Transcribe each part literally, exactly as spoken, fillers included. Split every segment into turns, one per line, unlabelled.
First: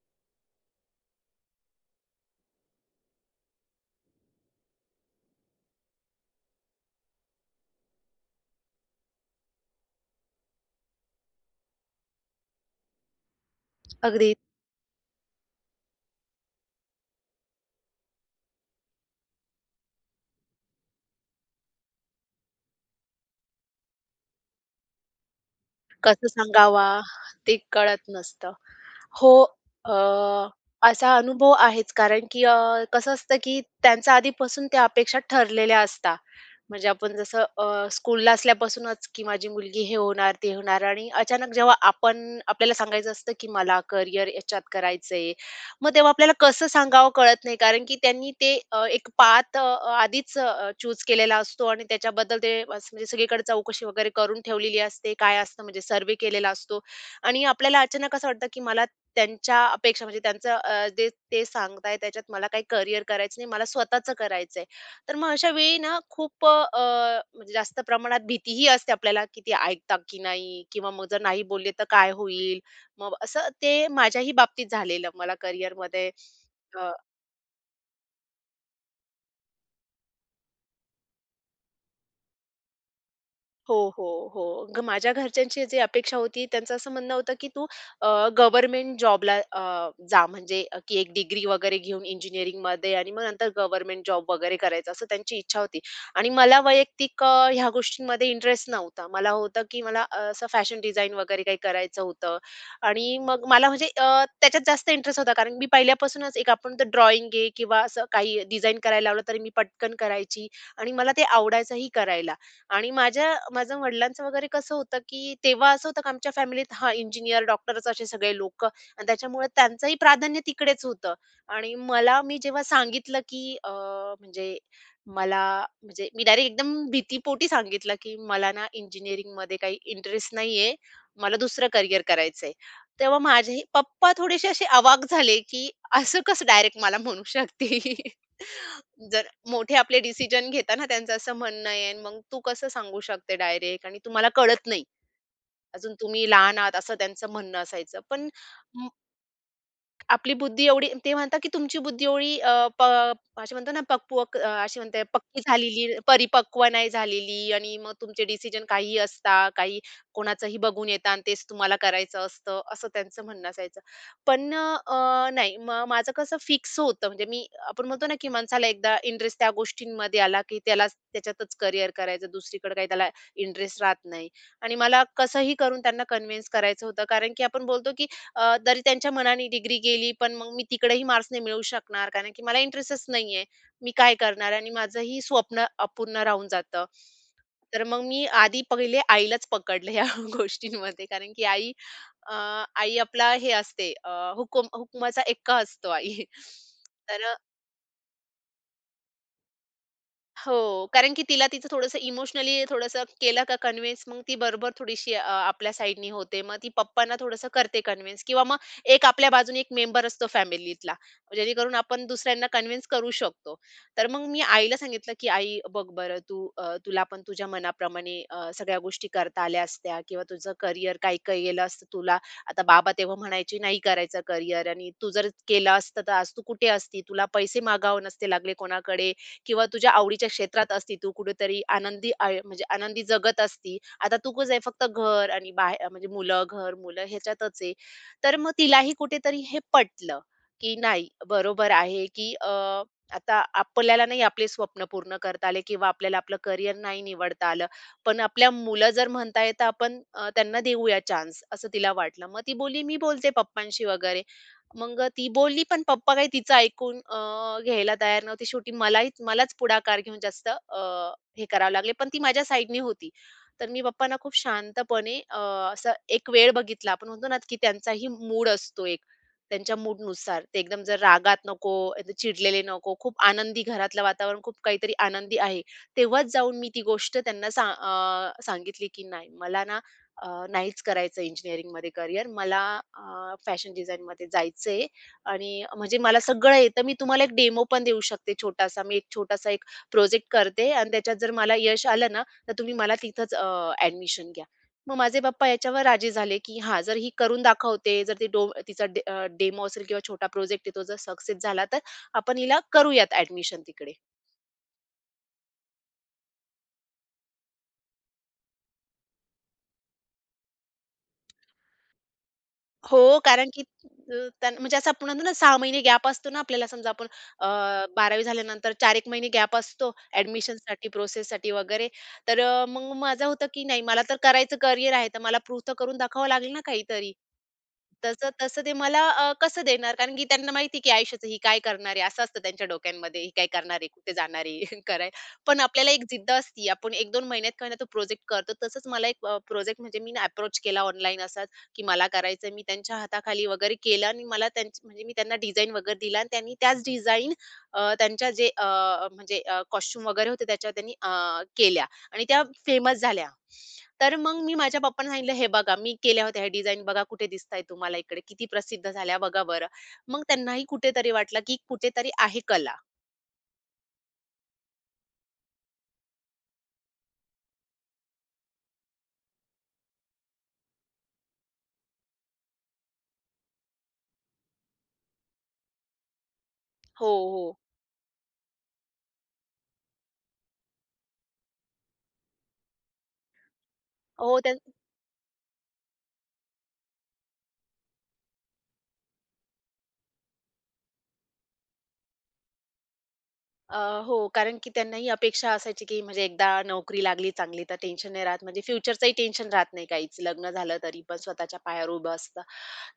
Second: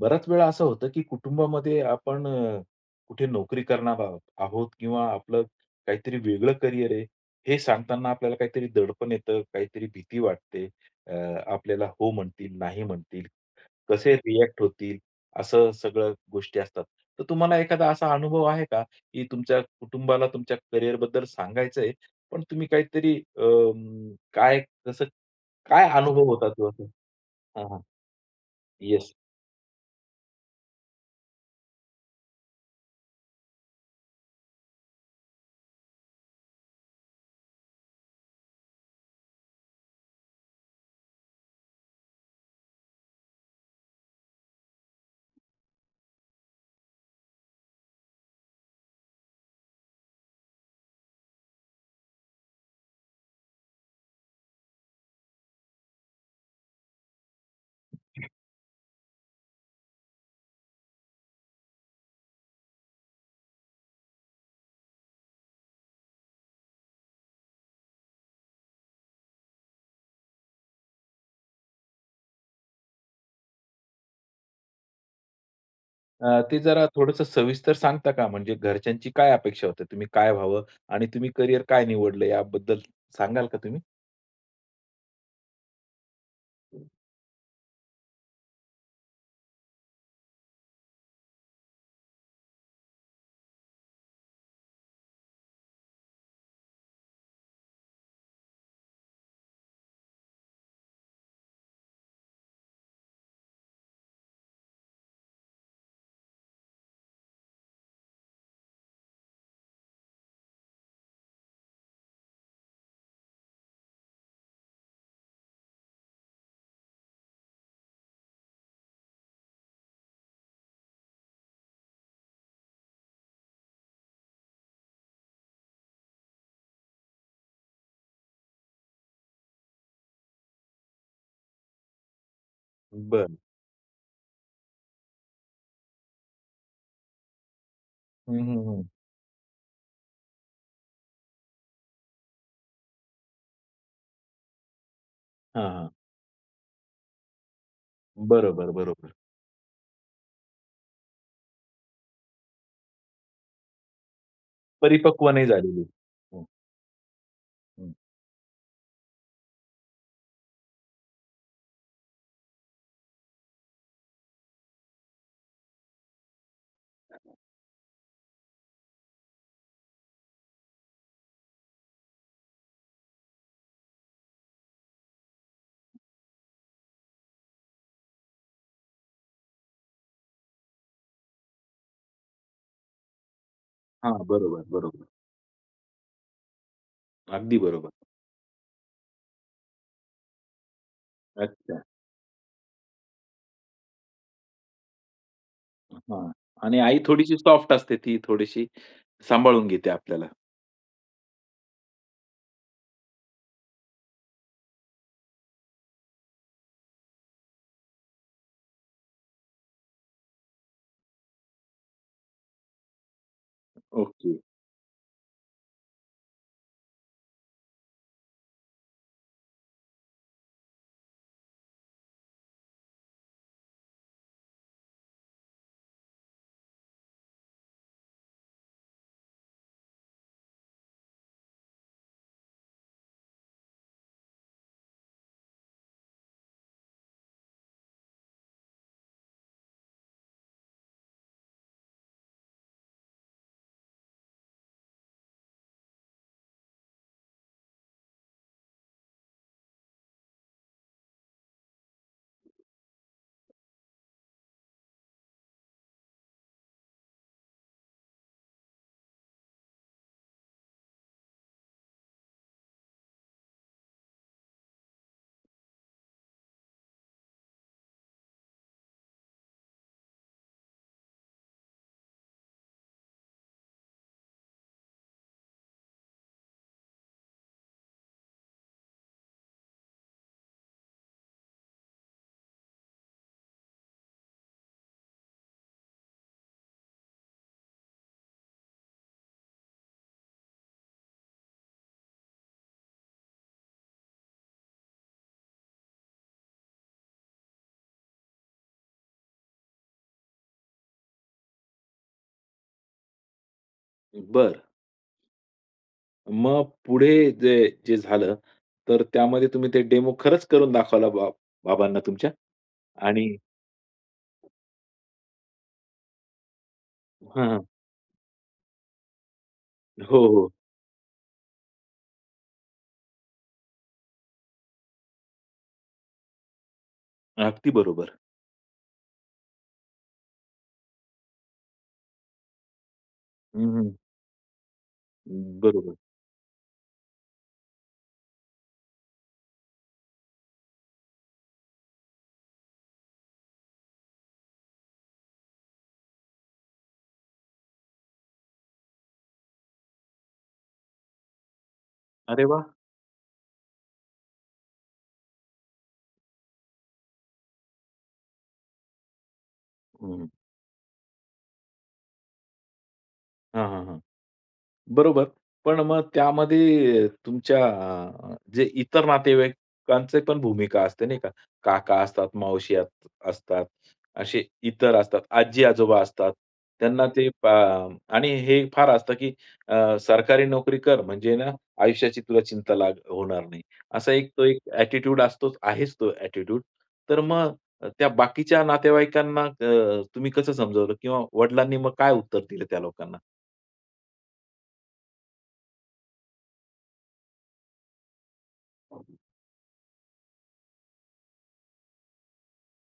बराच वेळा असं होतं, की कुटुंबामध्ये आपण अ, कुठे नोकरी करणार आहोत आहोत किंवा आपलं काहीतरी वेगळं करियर आहे, हे सांगताना आपल्याला काहीतरी दडपण येतं, काहीतरी भीती वाटते. अ, आपल्याला हो म्हणतील, नाही म्हणतील, कसे
अगदी
रिएक्ट होतील, असं सगळं गोष्टी असतात. तर तुम्हाला एखादा असा अनुभव आहे का, की तुमच्या कुटुंबाला तुमच्या करिअरबद्दल सांगायचंय, पण तुम्ही काहीतरी अ, काय कसं काय अनुभव
कसं
होता तो असा?
सांगावा ते
हां, हां.
कळत नसतं.
Yes.
हो. अ, असा अनुभव आहेच कारण की अ, कसं असतं की त्यांचं आधीपासून त्या अपेक्षा ठरलेल्या असतात. म्हणजे आपण जसं अ, स्कूलला असल्यापासूनच की माझी मुलगी हे होणार, ते होणार आणि अचानक जेव्हा आपण आपल्याला सांगायचं असतं की मला करियर याच्यात करायचंय. मग तेव्हा आपल्याला कसं सांगावं कळत नाही कारण की त्यांनी ते अ, एक पाथ अ, आधीच चूज केलेला असतो आणि त्याच्याबद्दल ते असं म्हणजे सगळीकडे चौकशी वगैरे करून ठेवलेली असते. काय असतं म्हणजे सर्व्हे केलेला असतो आणि आपल्याला अचानक असं वाटतं की मला त्यांच्या अपेक्षा म्हणजे त्यांचं अ, जे ते सांगताय त्याच्यात मला काही करियर करायचं नाही, मला स्वतःचं करायचंय. तर मग अशा वेळी ना खूप अ, म्हणजे जास्त प्रमाणात भीतीही असते आपल्याला, की ते ऐकतात की नाही? किंवा मग जर नाही बोलले तर काय होईल? मग असं ते माझ्याही बाबतीत झालेलं मला करियरमध्ये.
अ, ते जरा थोडंसं सविस्तर सांगता का? म्हणजे घरच्यांची काय अपेक्षा होती? तुम्ही काय व्हावं आणि तुम्ही करियर काय निवडलं याबद्दल सांगाल का
हो,
तुम्ही?
हो, हो. ग माझ्या घरच्यांची जी अपेक्षा होती, त्यांचं असं म्हणणं होतं, की "तू अ, गव्हर्नमेंट जॉबला जा म्हणजे अ, की एक डिग्री वगैरे घेऊन इंजिनिअरिंगमध्ये आणि मग नंतर गव्हर्नमेंट जॉब वगैरे करायचा." असं त्यांची इच्छा होती. आणि मला वैयक्तिक अ, ह्या गोष्टींमध्ये इंटरेस्ट नव्हता. मला होतं, की मला अ, असं फॅशन डिझाइन वगैरे काही करायचं होतं. आणि मग मला म्हणजे अ, त्याच्यात जास्त इंटरेस्ट होता. कारण मी पहिल्यापासूनच एक आपण तर ड्रॉइंग आहे किंवा असं काही डिझाइन करायला लावलं, तरी मी पटकन करायची आणि मला ते आवडायचंही करायला. आणि माझ्या माझ्या वडिलांचं वगैरे कसं होतं, की तेव्हा असं होतं, की आमच्या फॅमिलीत हां, इंजिनिअर, डॉक्टरच असे सगळे लोकं आणि त्याच्यामुळे त्यांचंही प्राधान्य तिकडेच होतं. आणि मला मी जेव्हा सांगितलं, की अ, म्हणजे मला म्हणजे मी डायरेक्ट एकदम भीतीपोटी सांगितलं, की मला ना इंजिनिअरिंगमध्ये काही इंटरेस्ट नाहीये. मला दुसरं करियर करायचंय. तेव्हा
बरं.
माझे पप्पा थोडेसे असे अवाक झाले, की असं कसं डायरेक्ट मला म्हणू शकते?
हं, हं, हं.
जर मोठे आपले डिसिजन घेताना त्यांचं असं म्हणणं आहे आणि मग तू कसं सांगू शकते डायरेक्ट आणि तुम्हाला कळत नाही.
हां, हां.
अजून तुम्ही लहान आहात असं त्यांचं म्हणणं असायचं. पण
बरोबर, बरोबर.
आपली बुद्धी एवढी ते म्हणतात की तुमची बुद्धी एवढी अ, प अशी म्हणतो ना पक्वक अ, अशी म्हणते
परिपक्व
पक्की
नाही झालेली.
झालेली,
हं,
परिपक्व नाही झालेली आणि मग
हं.
तुमचे डिसिजन काहीही असता, काही कोणाचंही बघून येता आणि तेच तुम्हाला करायचं असतं, असं त्यांचं म्हणणं असायचं. पण अ, नाही मग माझं कसं फिक्स होतं म्हणजे मी आपण म्हणतो ना की माणसाला एकदा इंटरेस्ट त्या गोष्टींमध्ये आला की त्याला त्याच्यातच करियर करायचं, दुसरीकडे काही त्याला इंटरेस्ट राहत नाही आणि मला कसंही करून त्यांना कन्व्हिन्स करायचं होतं. कारण की आपण बोलतो की अ, तरी त्यांच्या मनाने डिग्री गेली, पण मग मी तिकडेही मार्क्स नाही मिळवू शकणार, कारण की मला इंटरेस्टच नाहीये. मी काय
हां,
करणार?
बरोबर,
आणि
बरोबर.
माझंही स्वप्न अपूर्ण राहून जातं.
अगदी
तर
बरोबर.
मग मी आधी पहिले आईलाच पकडलं ह्या गोष्टींमध्ये, कारण की आई,
अच्छा.
अ, आई आपला हे असते अ, हुकूम हुकुमाचा एक्का असतो आई.
हां. आणि आई
तर
थोडीशी सॉफ्ट असते. ती थोडीशी सांभाळून घेते आपल्याला.
हो, कारण की तिला तिचं थोडंसं इमोशनली थोडंसं केलं का कन्विन्स, मग ती बरोबर थोडीशी अ, आपल्या साइडनी होते. मग ती पप्पांना थोडंसं करते कन्विन्स किंवा मग एक आपल्या बाजूने एक मेंबर असतो फॅमिलीतला, जेणेकरून आपण दुसऱ्यांना कन्विन्स करू शकतो. तर मग
ओके.
मी आईला सांगितलं, की "आई बघ बरं, तू अ, तुला पण तुझ्या मनाप्रमाणे अ, सगळ्या गोष्टी करता आल्या असत्या किंवा तुझं करियर काय काय गेलं असतं तुला. आता बाबा तेव्हा म्हणायचे नाही करायचं करियर आणि तू जर केलं असतं तर आज तू कुठे असती? तुला पैसे मागावे नसते लागले कोणाकडे. किंवा तुझ्या आवडीच्या क्षेत्रात असती तू कुठेतरी आनंदी आय म्हणजे आनंदी जगत असती. आता तू कसं आहे फक्त घर आणि बाहेर म्हणजे मुलं, घर, मुलं ह्याच्यातच आहे. तर मग तिलाही कुठेतरी हे पटलं, की नाही बरोबर आहे, की अ, आता आपल्याला नाही आपले स्वप्न पूर्ण करता आले किंवा आपल्याला आपलं करियर नाही निवडता आलं. पण आपल्या मुलं जर म्हणताय तर आपण अ, त्यांना देऊया चान्स असं तिला वाटलं. मग ती बोलली, "मी बोलते पप्पांशी वगैरे." मग ती बोलली पण पप्पा काही तिचं ऐकून अ, घ्यायला तयार नव्हते. शेवटी मलाही मलाच पुढाकार घेऊन जास्त अ, हे करावे लागले. पण ती माझ्या साइडनी होती. तर मी पप्पांना खूप शांतपणे अ, असं एक वेळ बघितला. आपण म्हणतो ना, की त्यांचाही मूड असतो एक. त्यांच्या मूडनुसार. ते एकदम जर रागात नको, एकदम चिडलेले नको, खूप आनंदी घरातलं वातावरण खूप काहीतरी आनंदी आहे. तेव्हाच जाऊन मी ती गोष्ट त्यांना सा अ, सांगितली, की "नाही मला ना अ, नाहीच करायचं इंजिनिअरिंगमध्ये करियर. मला अ, फॅशन डिझाइनमध्ये जायचंय आणि म्हणजे मला सगळं येतं. मी तुम्हाला एक डेमो पण देऊ शकते छोटासा. मी एक छोटासा एक प्रोजेक्ट करते आणि त्याच्यात जर मला यश आलं ना, तर तुम्ही मला तिथंच अ, ॲडमिशन घ्या. मग माझे पप्पा याच्यावर राजी झाले, की हां, जर ही करून दाखवते, जर ती डो तिचा डेमो असेल किंवा छोटा प्रोजेक्ट आहे तो जर सक्सेस झाला, तर आपण हिला करूयात ॲडमिशन तिकडे.
बरं. मग पुढे जे जे झालं, तर त्यामध्ये तुम्ही ते डेमो खरंच करून दाखवला बा बाबांना तुमच्या?
हो,
आणि
कारण की अ, त्यान म्हणजे असं आपण म्हणतो ना सहा महिने गॅप असतो ना आपल्याला समजा आपण अ,
हां,
बारावी झाल्यानंतर चार एक महिने गॅप असतो
हो, हो.
ॲडमिशनसाठी, प्रोसेससाठी वगैरे. तर अ, मग माझं होतं की नाही मला तर करायचं करियर आहे, तर मला प्रूव्ह तर करून दाखवावं लागेल ना काहीतरी.
अगदी बरोबर.
तसं तसं ते मला अ, कसं देणार? कारण की त्यांना माहिती आहे, की आयुष्याचं ही काय करणार आहे, असं असतं त्यांच्या डोक्यांमध्ये. ही काय
हं,
करणार आहे,
हं.
कुठे जाणार आहे, कराय पण आपल्याला
बरोबर.
एक जिद्द असती. आपण एक-दोन महिन्यात का होईना तो प्रोजेक्ट करतो. तसंच मला एक प्रोजेक्ट म्हणजे मी ना अप्रोच केला ऑनलाईन असाच, की मला करायचं मी त्यांच्या हाताखाली वगैरे केलं आणि मला त्यांची म्हणजे मी त्यांना डिझाइन वगैरे दिला आणि त्यांनी त्याच डिझाइन त्यांच्या जे अ, म्हणजे अ, वगैरे होते त्याच्यावर त्यांनी अ, केल्या. आणि त्या
अरे वाह!
फेमस झाल्या. तर मग मी माझ्या पप्पांना सांगितलं, "हे बघा मी केल्या होत्या ह्या डिझाईन बघा कुठे दिसताय तुम्हाला इकडे, किती प्रसिद्ध झाल्या बघा बरं." मग
हं.
त्यांनाही कुठेतरी वाटलं, की कुठेतरी आहे कला.
हां, हां, हां. बरोबर. पण मग त्यामध्ये तुमच्या अ, जे इतर नातेवाईकांची पण भूमिका असते नाही का? काका असतात, मावशी अस असतात, असे इतर असतात, आजी-आजोबा असतात.
हो,
त्यांना ते पा
हो.
आणि हे फार असतं, की अ, सरकारी नोकरी कर म्हणजे ना आयुष्याची तुला चिंता लाग होणार नाही. असा एक
हो,
तो
त्यां
एक ॲटिट्यूड असतोच, आहेच तो ॲटिट्यूड. तर मग त्या बाकीच्या नातेवाईकांना अ, तुम्ही कसं समजावलं किंवा वडिलांनी मग काय उत्तर दिलं त्या लोकांना?
अ, हो, कारण की त्यांनाही अपेक्षा असायची, की म्हणजे एकदा नोकरी लागली चांगली तर टेन्शन नाही राहत. म्हणजे फ्युचरचंही टेन्शन राहत नाही काहीच. लग्न झालं तरी पण स्वतःच्या पायावर उभं असतं.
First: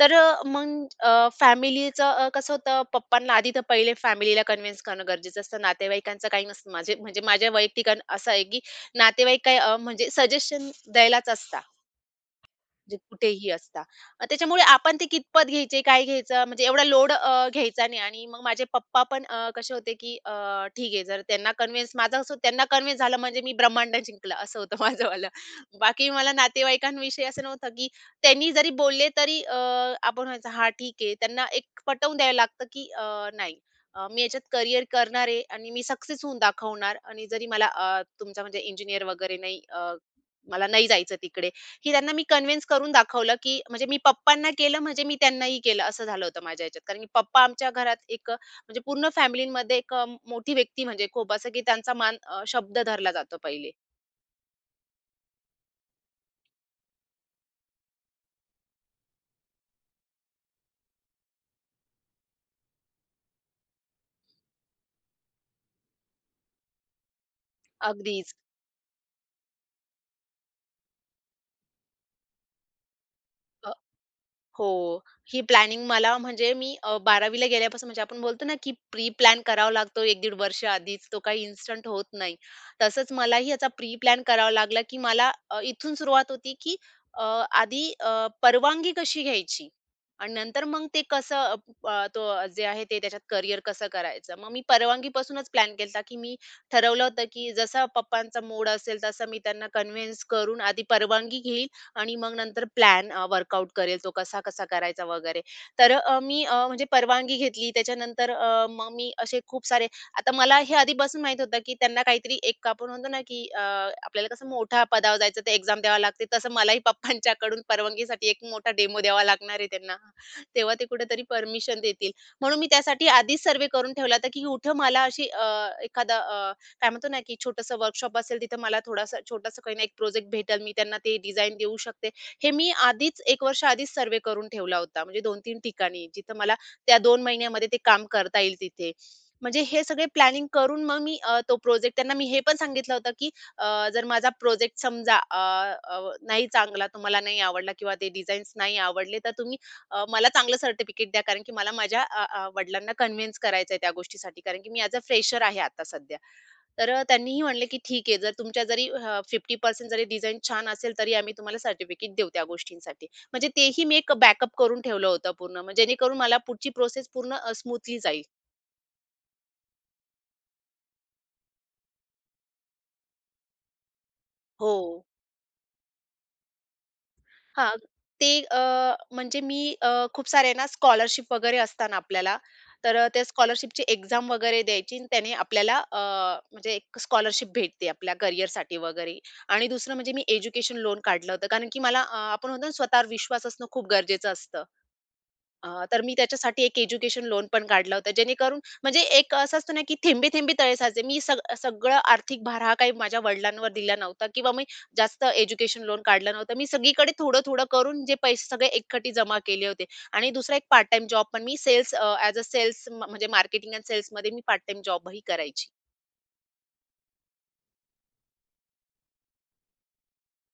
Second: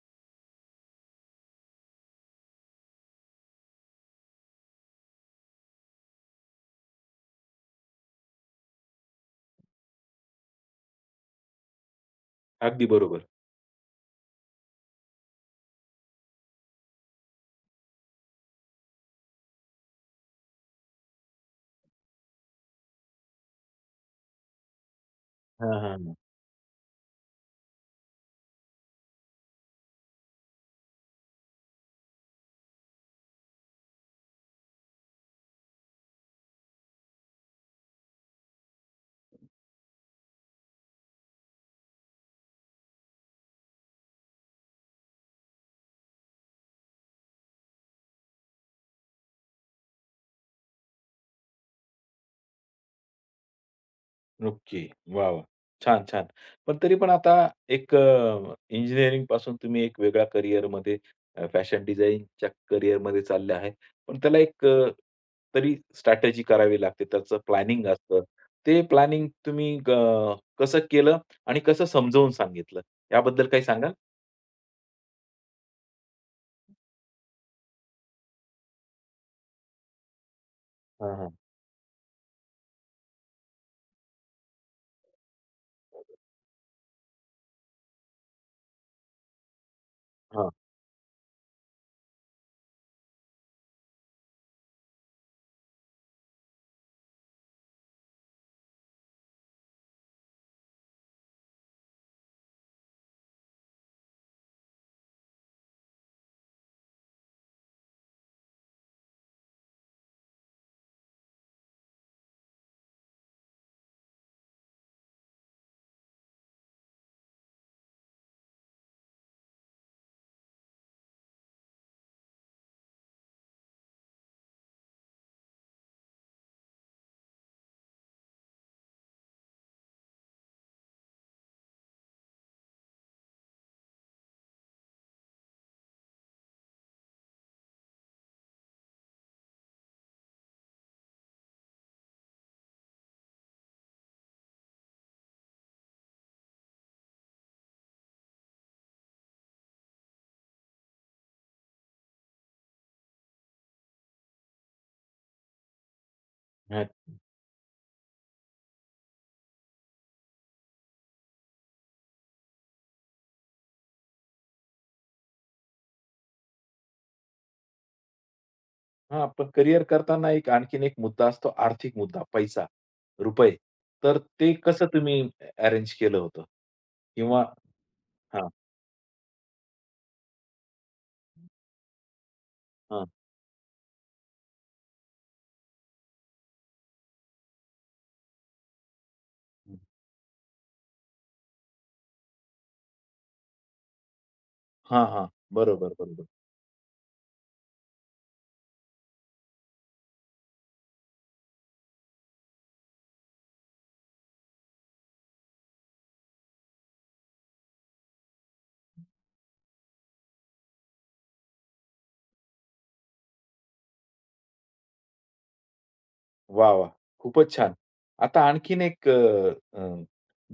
तर अ, मग अ, फॅमिलीचं अ, कसं होतं पप्पांना आधी तर पहिले फॅमिलीला कन्व्हिन्स करणं गरजेचं असतं. नातेवाईकांचं काही नसतं. माझे म्हणजे माझ्या वैयक्तिक अन असं आहे, की नातेवाईक काय अ, म्हणजे सजेशन द्यायलाच असतात.
अगदी
म्हणजे
बरोबर.
कुठेही असता. अ, त्याच्यामुळे आपण ते कितपत घ्यायचे, काय घ्यायचं म्हणजे एवढा लोड अ, घ्यायचा नाही आणि मग माझे पप्पा पण अ, कसे होते, की अ, ठीक आहे जर त्यांना कन्विन्स माझं असं त्यांना कन्विन्स झालं म्हणजे मी ब्रह्मांड जिंकलं असं होतं माझंवालं.
हां, हां,
बाकी मला नातेवाईकांविषयी असं नव्हतं, की त्यांनी जरी बोलले तरी अ, आपण म्हणायचं हां ठीक आहे. त्यांना एक पटवून द्यायला लागतं, की अ, नाही अ, मी याच्यात करियर करणार आहे आणि मी सक्सेस होऊन दाखवणार आणि जरी मला अ, तुमचा म्हणजे इंजिनिअर वगैरे नाही मला नाही जायचं तिकडे. की त्यांना मी कन्व्हिन्स करून दाखवलं, की म्हणजे मी पप्पांना केलं म्हणजे मी त्यांनाही केलं असं झालं होतं माझ्या ह्याच्यात. कारण की पप्पा आमच्या घरात एक अ, म्हणजे पूर्ण फॅमिलीमध्ये एक अ, मोठी व्यक्ती म्हणजे खूप असं की त्यांचा मान अ, शब्द धरला जातो पहिले.
ओके. वाह, वाह! छान, छान. पण तरी पण आता एक अ, इंजिनिअरिंगपासून तुम्ही एक वेगळ्या करिअरमध्ये अ, फॅशन डिझाइनच्या करिअरमध्ये चालले आहे. पण त्याला एक अ, तरी स्ट्रॅटेजी करावी लागते. त्याचं प्लॅनिंग असतं.
अगदीच.
ते प्लॅनिंग तुम्ही अ, कसं केलं आणि कसं समजावून सांगितलं? याबद्दल काही सांगाल?
हो. ही प्लॅनिंग मला म्हणजे मी अ, बारावी ला गेल्यापासून म्हणजे आपण बोलतो ना, की प्री प्लॅन करावा लागतो एक पंधरा वर्ष आधीच.
हां,
तो
हां.
काही इन्स्टंट होत नाही. तसंच मलाही याचा प्री प्लॅन करावा लागला, की मला अ, इथून सुरुवात होती, की अ, आधी अ, परवानगी कशी घ्यायची आणि नंतर मग ते कसं अ, प- अ, तो जे आहे ते त्याच्यात करियर कसं करायचं. मग मी परवानगीपासूनच प्लॅन केलता, की मी ठरवलं होतं, की जसा पप्पांचा मूड असेल तसं मी त्यांना कन्व्हिन्स करून आधी परवानगी घेईल आणि मग नंतर प्लॅन अ, वर्कआउट करेल तो कसा-कसा करायचा वगैरे. तर अ, मी अ, म्हणजे परवानगी घेतली त्याच्यानंतर अ, मग मी असे खूप सारे आता मला हे आधीपासून माहीत होतं, की त्यांना काहीतरी एक आपण म्हणतो ना, की अ, आपल्याला कसं मोठ्या पदावर जायचं ते एक्झाम द्यावी लागते, तसं मलाही पप्पांच्याकडून परवानगीसाठी एक मोठा डेमो द्यावा लागणार आहे त्यांना. तेव्हा ते कुठेतरी परमिशन देतील. म्हणून मी त्यासाठी आधीच सर्व्हे करून ठेवला होता, की कुठं मला अशी अ, एखादा काय म्हणतो ना, की छोटंसं वर्कशॉप असेल तिथं मला थोडासा छोटासा काही ना एक प्रोजेक्ट भेटेल, मी त्यांना ते डिझाइन देऊ शकते. हे मी आधीच एक वर्ष आधीच सर्व्हे करून ठेवला होता. म्हणजे दोन-तीन ठिकाणी जिथं मला त्या दोन महिन्यामध्ये ते काम करता येईल तिथे. म्हणजे हे सगळे प्लॅनिंग करून मग मी अ, तो प्रोजेक्ट त्यांना मी हे पण सांगितलं होतं, की अ, जर माझा प्रोजेक्ट समजा अ, अ, नाही चांगला, तुम्हाला नाही आवडला किंवा ते डिझाईन्स नाही आवडले, तर तुम्ही अ, मला चांगलं सर्टिफिकेट द्या कारण की मला माझ्या अ, अ, वडिलांना कन्व्हिन्स करायचं आहे त्या गोष्टीसाठी कारण की मी ॲज अ फ्रेशर आहे आता सध्या.
हां.
तर अ, त्यांनीही म्हणले, की "ठीक आहे, जर तुमच्या जरी अ, पन्नास टक्के जरी डिझाईन छान असेल, तरी आम्ही तुम्हाला सर्टिफिकेट देऊ त्या गोष्टींसाठी." म्हणजे तेही मी एक बॅकअप करून ठेवलं होतं पूर्ण, मग जेणेकरून मला पुढची प्रोसेस पूर्ण अ, स्मूथली जाईल.
हां, पण करिअर करताना एक आणखीन एक मुद्दा असतो आर्थिक मुद्दा, पैसा, रुपये. तर ते
हो.
कसं तुम्ही अरेंज केलं होतं? किंवा
हां, ते
हां,
अ, म्हणजे मी अ, खूप सारे ना स्कॉलरशिप वगैरे असतात ना आपल्याला, तर
हां,
अ, त्या स्कॉलरशिपची एक्झाम वगैरे द्यायची आणि त्याने आपल्याला अ, म्हणजे एक स्कॉलरशिप भेटते आपल्या करिअरसाठी वगैरे. आणि दुसरं म्हणजे मी एज्युकेशन लोन काढलं होतं, कारण की मला अ, आपण म्हणतो ना स्वतःवर विश्वास असणं खूप गरजेचं असतं.
हां, हां,
अ,
बरोबर,
तर मी
बरोबर.
त्याच्यासाठी एक एज्युकेशन लोन पण काढलं होतं, जेणेकरून म्हणजे एक असं असतं ना, की थेंबे-थेंबे तळे साचे. मी सग सगळं आर्थिक भार हा काही माझ्या वडिलांवर दिला नव्हता किंवा मी जास्त एज्युकेशन लोन काढलं नव्हतं. मी सगळीकडे थोडं-थोडं करून जे पैसे सगळे एकखट्टी जमा केले होते आणि दुसरा एक पार्ट टाईम जॉब पण मी sales uh, as a sales म्हणजे मार्केटिंग एंड सेल्समध्ये मी पार्ट टाईम जॉबही करायची.
वाह, वाह! खूपच छान. आता आणखीन एक अ, अ,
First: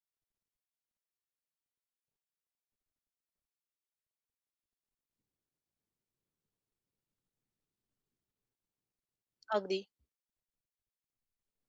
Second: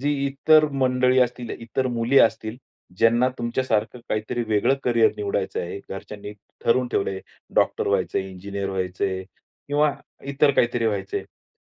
जी इतर मंडळी असतील, इतर मुली असतील, ज्यांना तुमच्यासारखं काहीतरी वेगळं करियर निवडायचं आहे, घरच्यांनी ठरवून ठेवलंय, डॉक्टर व्हायचंय, इंजिनिअर व्हायचंय
अगदी.
किंवा इतर काहीतरी व्हायचंय.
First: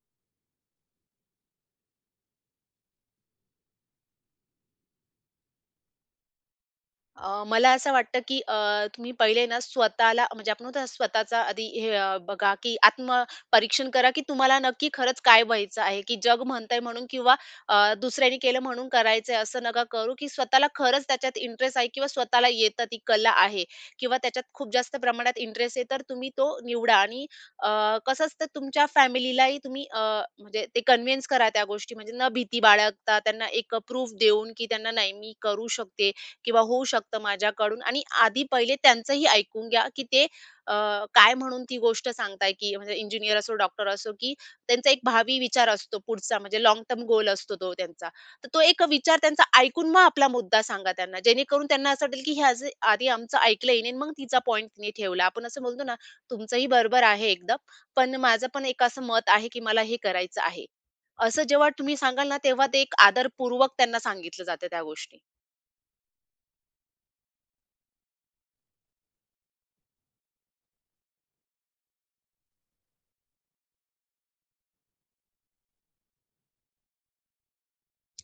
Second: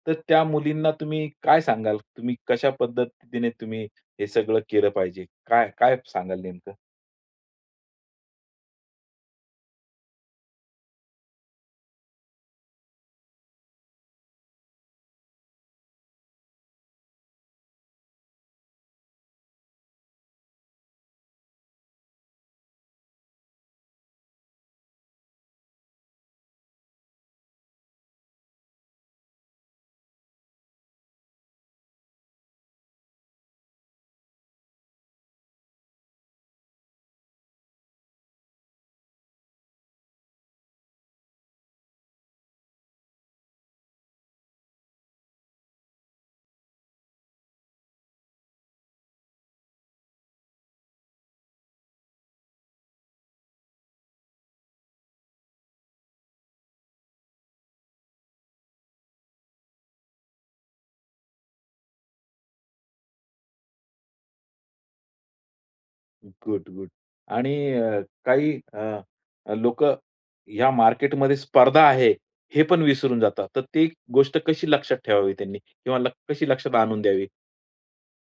तर त्या मुलींना तुम्ही काय सांगाल? तुम्ही कशा पद्धतीने तुम्ही हे सगळं केलं पाहिजे? काय, काय सांगाल नेमकं?
अ, मला असं वाटतं, की अ, तुम्ही पहिले ना स्वतःला म्हणजे आपण म्हणतो ना स्वतःचा आधी हे अ, बघा, की आत्मपरीक्षण करा, की तुम्हाला नक्की खरंच काय व्हायचं आहे, की जग म्हणतंय म्हणून किंवा अ, दुसऱ्याने केलं म्हणून करायचंय असं नका करू, की स्वतःला खरंच त्याच्यात इंटरेस्ट आहे किंवा स्वतःला येतं ती कला आहे किंवा त्याच्यात खूप जास्त प्रमाणात इंटरेस्ट आहे, तर तुम्ही तो निवडा आणि अ, कसं असतं तुमच्या फॅमिलीलाही तुम्ही अ, म्हणजे ते कन्व्हिन्स करा त्या गोष्टी म्हणजे न भीती बाळगता त्यांना एक प्रूफ देऊन, की त्यांना नाही मी करू शकते. किंवा होऊ शकतं माझ्याकडून आणि आधी पहिले त्यांचंही ऐकून घ्या, की ते अ, काय म्हणून ती गोष्ट सांगताय, की म्हणजे इंजिनिअर असो, डॉक्टर असो, की त्यांचा एक भावी विचार असतो पुढचा म्हणजे लॉंग टर्म गोल असतो तो त्यांचा. तर तो एक विचार त्यांचा ऐकून मग आपला मुद्दा सांगा त्यांना. जेणेकरून त्यांना असं वाटेल, की ह्याचं आधी आमचं ऐकलं हिने मग तिचा पॉइंट तिने ठेवला. आपण असं बोलतो ना, तुमचंही बरोबर आहे एकदम, पण माझं पण एक असं मत आहे, की मला हे करायचं आहे. असं जेव्हा तुम्ही सांगाल ना, तेव्हा ते एक आदरपूर्वक त्यांना सांगितलं जातं त्या गोष्टी.
Good, good. आणि अ, काही अ, लोकं या मार्केटमध्ये स्पर्धा आहे, हे पण विसरून जातात. तर ती गोष्ट कशी लक्षात ठेवावी त्यांनी किंवा लक कशी लक्षात आणून द्यावी?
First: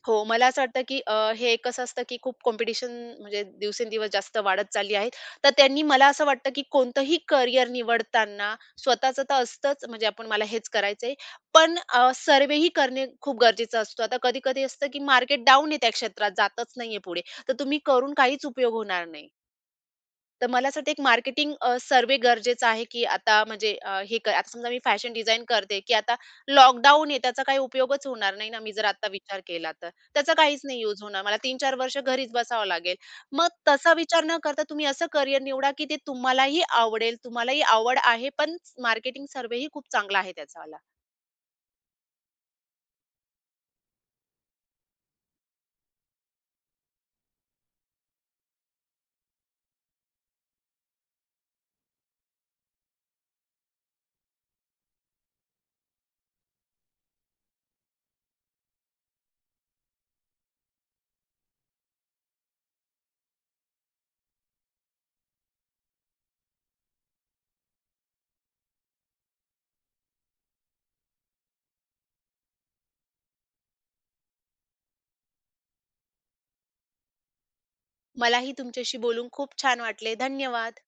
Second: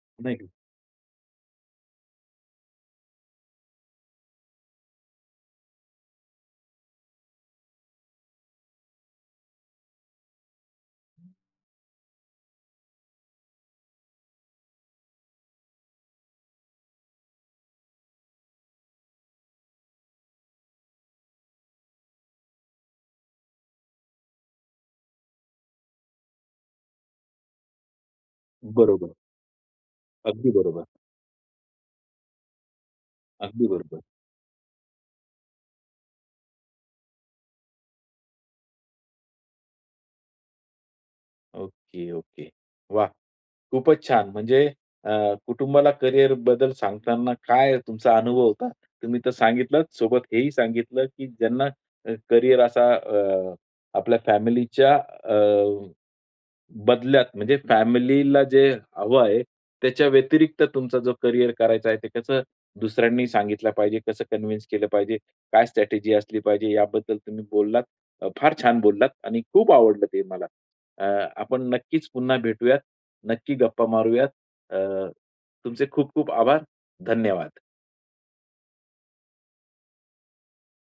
हो,
नाही का?
मला असं वाटतं, की अ, हे कसं असतं, की खूप कॉम्पिटिशन म्हणजे दिवसेंदिवस जास्त वाढत चालली आहे. तर त्यांनी मला असं वाटतं, की कोणतंही करियर निवडताना स्वतःचं तर असतंच, म्हणजे आपण मला हेच करायचंय. पण अ, सर्वेही करणे खूप गरजेचं असतं. आता कधी-कधी असतं, की मार्केट डाऊन आहे त्या क्षेत्रात, जातच नाहीये पुढे. तर तुम्ही करून काहीच उपयोग होणार नाही. तर मला असं वाटतं एक मार्केटिंग सर्वे सर्व्हे गरजेचं आहे, की आता म्हणजे अ, हे कर आता समजा मी फॅशन डिझाइन करते, की आता लॉकडाऊन आहे त्याचा काही उपयोगच होणार नाही ना, मी जर आता
बरोबर.
विचार केला तर. त्याचा
अगदी
काहीच नाही
बरोबर.
यूज होणार. मला तीन चार वर्ष घरीच बसावं लागेल. मग
अगदी
तसा
बरोबर.
विचार न करता तुम्ही असं करियर निवडा, की ते तुम्हालाही आवडेल, तुम्हालाही आवड आहे, पण मार्केटिंग सर्व्हेही खूप चांगला आहे त्याचावाला.
Okay, okay. वाह! खूपच छान. म्हणजे अ, कुटुंबाला करिअरबद्दल सांगताना काय तुमचा अनुभव होता? तुम्ही तर सांगितलंच, सोबत हेही सांगितलं, की ज्यांना अ, करिअर असा अ, आपल्या फॅमिलीच्या अ, बदल्यात म्हणजे फॅमिलीला जे हवं आहे, त्याच्या व्यतिरिक्त तुमचा जो करिअर करायचा आहे, ते कसं दुसऱ्यांनी सांगितलं पाहिजे, कसं कन्विन्स केलं पाहिजे, काय स्ट्रॅटेजी असली पाहिजे, याबद्दल तुम्ही बोललात. अ, फार छान बोललात आणि खूप आवडलं ते मला. अ, आपण नक्कीच पुन्हा भेटूयात. नक्की गप्पा मारूयात. अ, तुमचे खूप खूप आभार. धन्यवाद.
मलाही तुमच्याशी बोलून खूप छान वाटले. धन्यवाद.